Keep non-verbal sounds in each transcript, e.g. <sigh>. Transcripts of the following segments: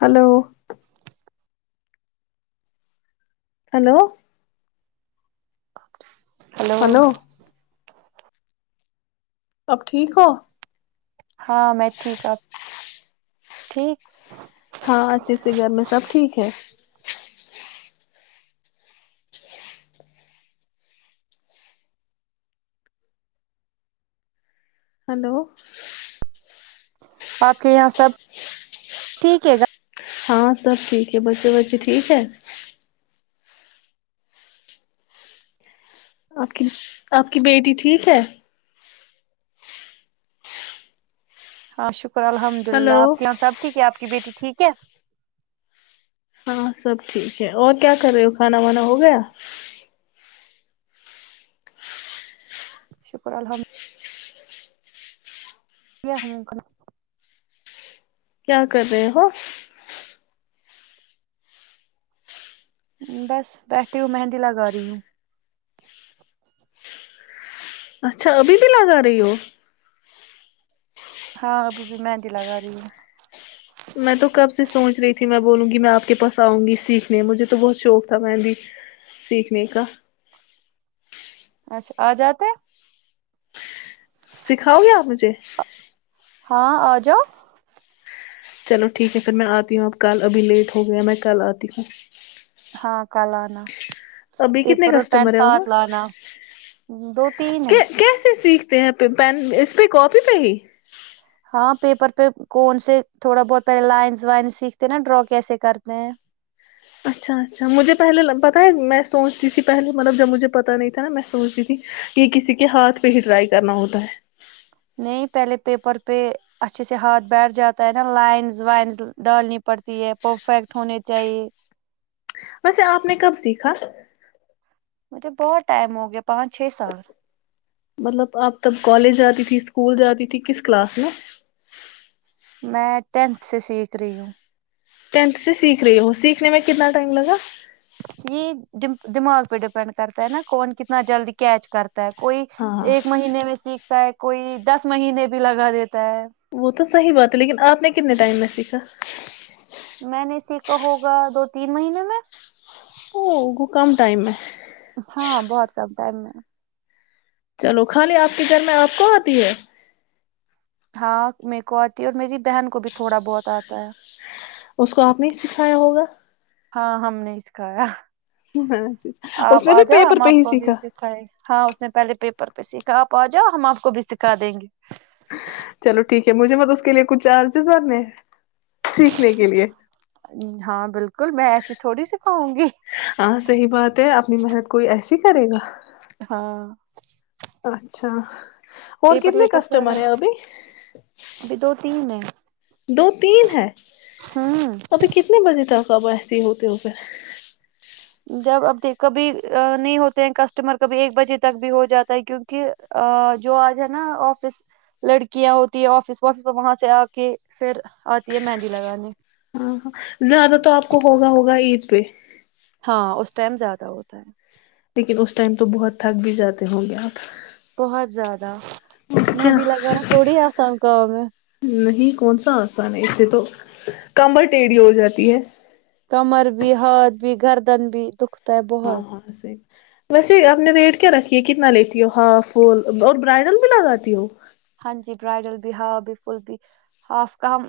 hello hello hello اب ٹھیک ہو ہاں میں ٹھیک ہ ٹھیک ہاں اچھے سے گھر میں سب ٹھیک ہے ہلو آپ کے یہاں سب ٹھیک ہے گا ہاں سب ٹھیک ہے بچے بچے ٹھیک ہے آپ کی آپ کی بیٹی ٹھیک ہے ہاں شکرہ شکر الحمد ہلو اللہ آپ یہاںبھی کہ آپ کی بیٹی ٹھیک ہے ہاں سب ٹھیک ہے اور کیا کر رہے ہو کھانا وانا ہو گیا شکر الحمد کیایا ہممکن کیا کر رہے ہو بس بیٹھھی ہوں مہندی لگا رہی ہوں اچھا ابھی بھی لگا رہی ہو ہاں ابھی ابھی مہندی لگا رہی ہے میں تو کب سے سوچ رہی تھی میں بولوں گی میں آپ کے پاس آؤں گی سیکھنے مجھے تو بہت شوق تھا میں بھی سیکھنے کا اچھا آ جاتے سکھاؤ گے آپ مجھے ہاں آ جاؤ چلو ٹھیک ہے پھر میں آتی ہوں اب کل ابھی لیٹ ہو گیا میں کل آتی ہوں ہاں کال آناا ابھی کتنے کسٹمر ہیں وہاں دو تین ہے کیسے سیکھتے ہیں آ پین اس پہ کاپی پہ ہی ہاں پیپر پہ کون سے تھوڑا بہت پہلے لائنس وائن سیکھتے نا ڈرا کیسے کرتے ہیں اچھا اچھا مجھے پہلے پتہ ہے میں سوچتی تھی پہلے مطلب جب مجھے پتاہ نہیں تھا نا میں سوچتی تھی کہ کسی کے ہاتھ پہ ہی ٹرائی کرنا ہوتا ہے نہیں پہلے پیپر پہ اچھے سے ہاتھ بیٹھ جاتا ہے نا لائنز وائنز ڈالنی پڑتی ہے پرفیکٹ ہونی چاہیے ویسے آپ نے کب سیکھا مجھے بہت ٹائم ہو گیا پانچ چھ سال مطلب اپ تب کالج جاتی تھی اسکول جاتی تھی کس کلاس میں میں ٹینتھ سے سیکھ رہی ہوں ٹین سے سیکھ رہے ہو سیکھنے میں کتنا ٹائم لگا یہ دماغ پہ ڈیپینڈ کرتا ہے نا کون کتنا جلدی کیچ کرتا کوئی ہاں ہاں ایک مہینے میں س ہوتا ہے کوئی دس مہینے بھی لگا دیتا ہے وہ تو صحیح بات ہے لیکن آپ نے کتنے ٹائم میں سیکھا میں نے سیک کہا ہوگا دو تین مہینے میں اگو کم ٹائم ہے م <inaudible> چلو خالی آپ کے گھر میں آپ کو آتی ہے ہاں میرے کو آتی ہے اور میری بہن کو بھی تھوڑا بہت آتا ہے اس کو آپ نے سکھایا ہوگا ہاں ہم نے سکھایا اچا اچھا اس آپ نے آ بھی جاؤ پیپر ہم پہ آپ ہی کو بھی سیکھا سکھائیں گے ہاں اس نے پہلے پیپر پہ سیکھا آپ آ جاؤ ہم آپ کو بھی سکھا دیں گے چلو ٹھیک ہے مجھے مت اس کے لیے کچھ چارجز بنے سیکھنے کے لیے ہاں بالکل میں ایسی تھوڑی سکھاؤں گی ہاں صحیح بات ہے اپنی محنت کوئی ایسی کرے گا ہاں اچھا اور پیپر کتنے ویپر سارا کسٹمر ہیں ابھی ابھی دو تین ہے دو تین ہے ہوں ابھی کتنے بجے تک سب ایسے ہی ہوتے ہو گھر جب ابیک کبھی نہیں ہوتے ہیں کسٹمر کبھی ایک بجے تک بھی ہو جاتا ہے کیونک جو آج ہے نا آفس لڑکیاں ہوتی ہے آفس وفس وہاں سے آ کے پھر آتی ہے مہندی لگانے ہاں ہاں زیادہ تو آپ کو ہوگا <inaudible> ہاں اس ٹائم زیادہ ہوتا ہے لیکن اس ٹائم تو بہت تھک بھی جاتے ہوں گے آپ بہت زیادہ اور کیا مہندی لگانا تھوڑی آسان کام ہے نہیں کون سا آسان ہے اسے تو کمبر ٹیڑھی ہو جاتی ہے کمر بھی ہاتھ بھی گردن بھی دکھتا ہے بہت اں ویسے آپ نے ریٹ کیا رکھی ہے کتنا لیتی ہو ہاف فل اور برائڈل بھی لگاتی ہو ہاں جی برائڈل بھی ہا ب فل بھی ہاف کا ہم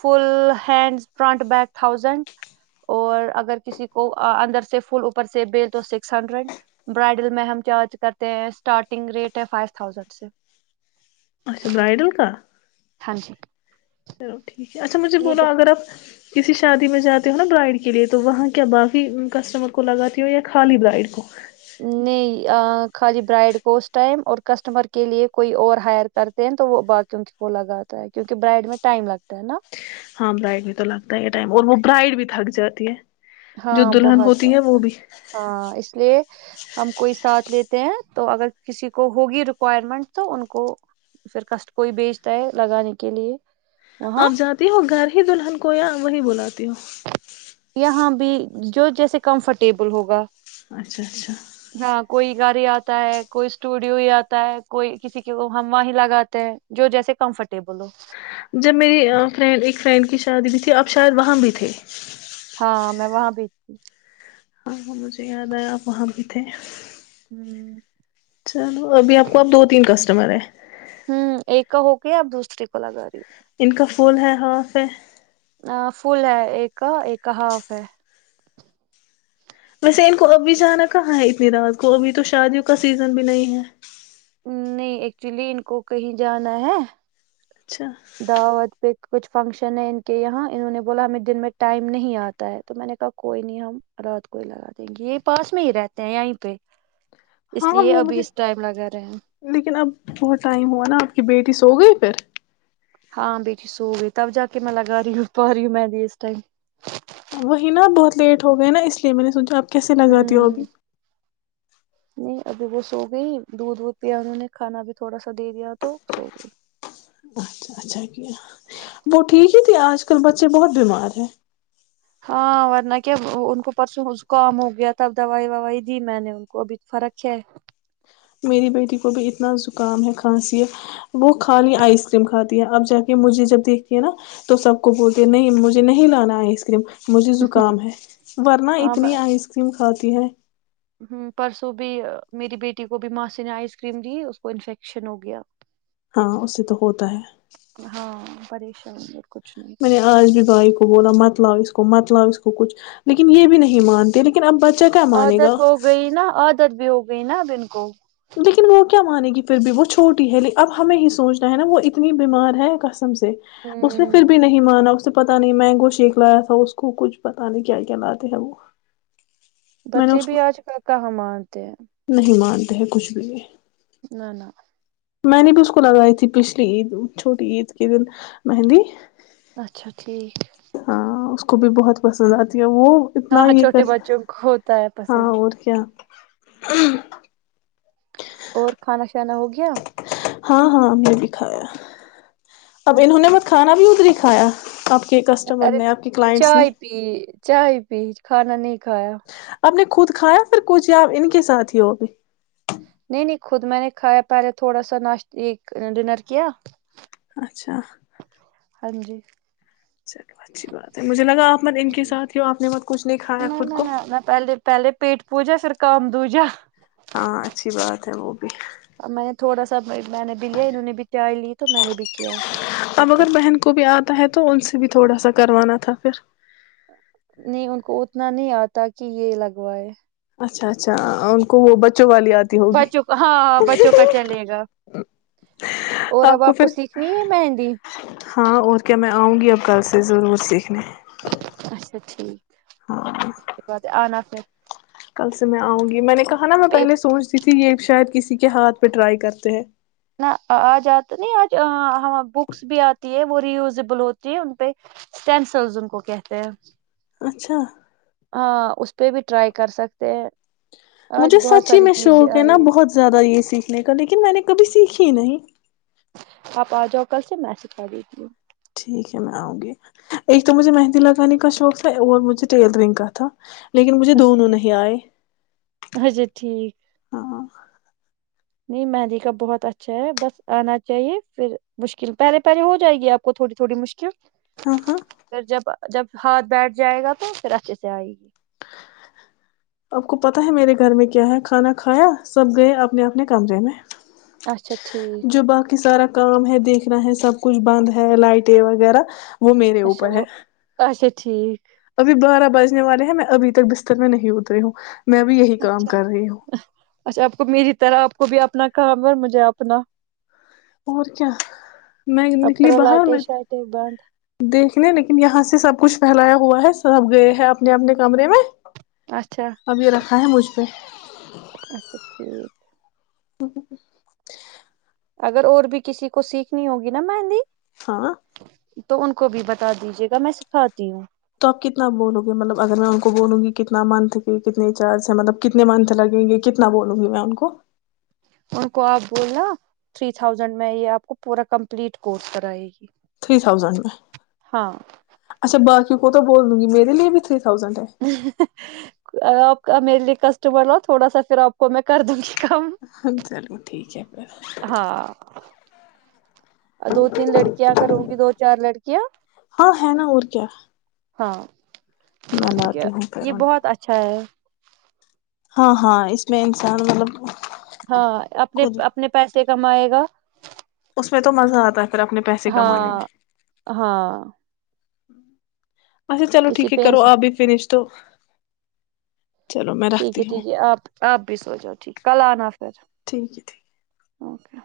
full hand front back thousand اور اگر کسی کو اندر سے فل اوپر سے بل تو سکس ہنڈریڈ برائڈل میں ہم چارج کرتے ہیں اسٹارٹنگ ریٹ ہے فائیو تھاؤزینڈ سے اچھا برائڈل کا ہاں جی چلو ٹھیک اچھا مجھے یہ بولونا اگر آپ کسی شادی میں جاتے ہو نا برائڈ کے لیے تو وہاں کیا باقی کسٹمر کو لگاتی ہو یا خالی برائڈ کو نہیں خالی برائڈ کو اس ٹائم اور کسٹمر کے لیے کوئی اور ہائر کرتے ہیں تو وہ باقیوں کو لگاتا ہے کیونکہ برائڈ میں ٹائم لگتا ہے نا ہاں برائٹ بھی تو لگتا ہے یہ ٹائم اور وہ برائڈ بھی تھک جاتی ہے جو ہاں دلہن بہت ہوتی ہے وہ زیادہ بھی ہاں اس لیے ہم کوئی ساتھ لیتے ہیں تو اگر کسی کو ہوگی ریکوائرمنٹ تو ان کو پھر کسٹ کوئی بیچتا ہے لگانے کے لیے وہاں آپ جاتی ہو گھر ہی دلہن کو یا وہی بلااتی ہو یہاں بھی جو جیسے کمفرٹیبل ہوگا اچھا اچھا ہاں کوئی گار یار آتا ہے کوئی اسٹوڈیو ہی آتا ہے کوئی کسی کے ہمو ہی لگاتے ہیں جو جیسے کمفرٹیبل ہو جب میری فرینڈ ایک فرینڈ کی شادی بھی تھی اب شاید وہاں بھی تھے ہاں میں وہاں بیچتی ہاں ہاں مجھے یاد آیا آپ وہاں بھی تھے <inaudible> چلو ابھی آپ کو اب دو تین کسٹمر ہیں ہوں ایک کا ہو کے آپ دوسرے کو لگا رہی ہو ان کا پول ہے ہاف ہے فل ہے ایک ایک ہاف ہے ویسے ان کو اب بھی جانا کہاں ہے اتنی رات کو ابھی تو شادیوں کا سیزن بھی نہیں ہے نہیں ایکچولی ان کو کہیں جانا ہے اچھا دعوت پہ کچھ فنکشن ہے ان کے یہاں انہوں نے بولا ہمیں دن میں ٹائم نہیں آتا ہے تو میں نے کہا کوئی نہیں ہم رات کوئی لگا دیں گے یہ پاس میں ہی رہتے ہیں یہیں پہ ہاں اس لیے وہ ابھی مجھے اس ٹائم لگا رہے ہیں لیکن اب بہت ٹائم ہوا نا آپ کی بیٹی ک سو گئی پھر ہاں بیٹھی سو گئی تب جا کے میں لگا رہی ہوں پا رہی ہوں میں بھی اس ٹائم وہی نا بہت لیٹ ہو گئے نا اس لیے میں نے سوچا آپ کیسے لگاتی ہو ہوں ابھی نہیں ابھی وہ سو گئی دودھ وودھ پیا انہوں نے کھانا بھی تھوڑا سا دے دیا تو سو گئی اچھا اچھا کیا وہ ٹھیک ہی تھی آج کل بچے بہت بیمار ہے ہاں ورنہ کیا ان کو پرسوں زکام ہو گیا تھا اب دوائی وائی دی میں نے ان کو ابھی فرق ہے میری بیٹی کو بھی اتنا زکام ہے کھانسی ہے وہ کھالی آئس کریم کھاتی ہے اب جا کے مجھے جب دیکھتی ہے نا تو سب کو بولتی ہے نہیں مجھے نہیں لانا آئس کریم مجھے زکام ہے ورنہ اتنی آئس کریم کھاتی ہے ہ پرسوں بھی میری بیٹی کو بھی ماں سے نے آئس کریم دی اس کو انفیکشن ہو گیا ہاں اس سے تو ہوتا ہے پریشانی م آج بھی بائی بولا مت لؤ اس کو مت لؤ اس کو کچھ لیکن یہ بھی نہیں مانتے لیکن اب بچے عادت ہو گئی نا عادت بھی ہوگی بین ابن کو لیکن وہ کیا مانے گی پھر بھی وہ چھوٹی ہے ل اب ہمیں ہی سوچنا ہے نا وہ اتنی بیمار ہے کس سے اس نے پھر ہوں بھی نہیں مانا اس سے پتا نہیں مینگو شیک لایا تھا اس کو کچھ پتا نہیں کیا کیا لاتے ہیں وہ میں نے بچے اس بھی کو آج ک کااں مانتے ہیں نہیں مانتے ہیں کچھ بھی <inaudible> میں نے بالکل لگائی تھی پچھلی عید چھوٹی عید کے دن مہندی اچھا ٹھیک ہاں اس کو بھی بہت پسند آتی وہ اتنا ہاں یہ چھوٹے کر بچوں کو ہوتا ہے ہاں پسند اور کیا <inaudible> اور کھانا شانا ہو گیا ہاں ہاں بے بی کھایا اب اچھا انہوں نے ٹھیک مت کھانا بھی اتری کھایا آپ کے کسٹمر ارے نے آپ کے کلائنٹس نے چائے پی چائے پی کھانا نہیں کھایا آپ نے خود کھایا پھر کچھ یاپ ان کے ساتھ ہی ہو بھی نہیں نہیں خود میں نے کھایا پہلے تھوڑا سا ناش ڈنر کیا اچھا ہاں جی چلو اچھی بات ہے مجھے لگا آپ مت ان کے جی ساتھ ہی ہو آپ نے مت کچھ نہیں کھایا نہ خود نہ کو کم دووجہ ہاں اچھی بات ہے وہ بھی ا میں نے تھوڑا سا میں نے بھی لیا انہوں نے بھی تار لی تو میں نے بھی کیا جب اب تک اگر بہن کو بھی آتا ہے تو ان سے بھی تھوڑا سا کروانا تھا پھر نہیں ان کو اتنا نہیں آتا کہ یہ لگوائے اچھا اچھا ان کو وہ بچ چ والی آتی ہوگی بچوں کا ہاں بچوں کا چلے گا اور آپ اب کو پھر سیکھنی ہے مہندی ہاں اور کیا میں آؤں گی اب کل سے ضرور سیکھنے اچھا ہاں ٹھیک آ اھ <inaudible> کل سے میں آؤں گی میں نے کہا نا میں پہلے سوچتی تھی یہ شاید کسی کے ہاتھ پہ ٹرائی کر <inaudible> نہ آج آتا نہیں آج بکس بھی آتی ہے وہ ریوزبل ہوتی ہے ان پہ اسٹینسل ان کو کہتے ہیں اچھا ہاں اس پہ بھی ٹرائی کر سکتے ہیں آج مجھے بہت سچ ہی ساری میں چیزیں شوق ہے نا آئی بہت زیادہ یہ سیکھنے کا لیکن میں نے کبھی سیکھی ج نہیں آپ آ جاؤ کل سے مسج دیجیے ٹھیک ہے میں آؤں گی ایک تو مجھے مہندی لگانے کا شوق تھا اور مجھے ٹیلرنگ کا تھا لیکن مجھے دونوں اچھا نہیں آئے اچھا ٹھیک ہاں نہیں مہندی کا بہت اچھا ہے بس آنا چاہیے پھر مشکل پہلے پہلے ہو جائے گی آپ کو تھوڑی تھوڑی مشکل ہاں ہاں تو جب جب ہاتھ بیٹھ جائے گا تو پھر اچھے سے آئے گی آپ کو پتا ہے میرے گھر میں کیا ہے کھانا کھایا سب گئے اپنے اپنے کمرے میں اچھا ٹھیک جو باقی سارا کام ہے دیکھنا ہے سب کچھ بند ہے لائٹیں وغیرہ وہ میرے اچھا اوپر ہے وہ اچھا ٹھیک ابھی بارہ بجنے والے ہیں میں ابھی تک بستر میں نہیں اتری ہوں میں ابھی یہی کام اچھا کر رہی ہوں اچھا آپ کو میری طرح آ کو بھی اپنا کام ہے مجھے اپنا اور کیا میں آپ نکلی کرو باہر لائٹیں میں شائٹیں بند دیکھنے لیکن یہاں سے سب کچھ پھیلایا ہوا ہے سب گئے ہیں اپنے اپنے کمرے میں اب یہ رکھا ہے مجھ پہ اچھاچ ٹھیک ہ <unintelligible> اگر اور بھی کسی کو سیکھنی ہوگی نا مہندی ہاں تو ان کو بھی بتا دیجیے گا میں سکھاتی ہوں تو آپ کتنا بولو گے مطلب اگر میں ان کو بولوں گی کتنا منتھ کی کتنے چارج ہیں مطلب کتنے منتھ لگیں گے کتنا بولوں گی میں ان کو ان کو آپ بولنا تھری تھاؤزینڈ میں یہ آپ کو پورا کمپلیٹ کورس کرائے گی تھری تھاؤزنڈ میں ہاں اچھا باقی کو تو بول دوں گ میرے لی بھی تھ میرے لیے ک تو بڑ لو تھوڑا سا پھر آپ کو میں کر دوں گی کم ہ چلو ٹھیک ہے پھر اور دو تین لڑکیاں اگر ہو گی دو چار لڑکیاں ہاں ہے نا اور کیا ہاں میں ٹ ہے لاتی ہوں پھر یہ ان کو بہت اچھا ہے ہاں ہاں اس میں انسان مطلب ہاں اپنے خود اپنے پیسے کمئے گا اس میں تو مزہ آتا ہے پھر اپنے پیسے کمانے میں ہاں ہاں اچھا چو ٹھیک کسی ہے کر پین آ سے بھی فش تو چلو میں ٹھیک ہے رکھتی ہوں ٹھیک ہے آپ آپ بھی سو جو ٹھیک کل آنا پھر ٹھیک ہے ٹھیک اوکے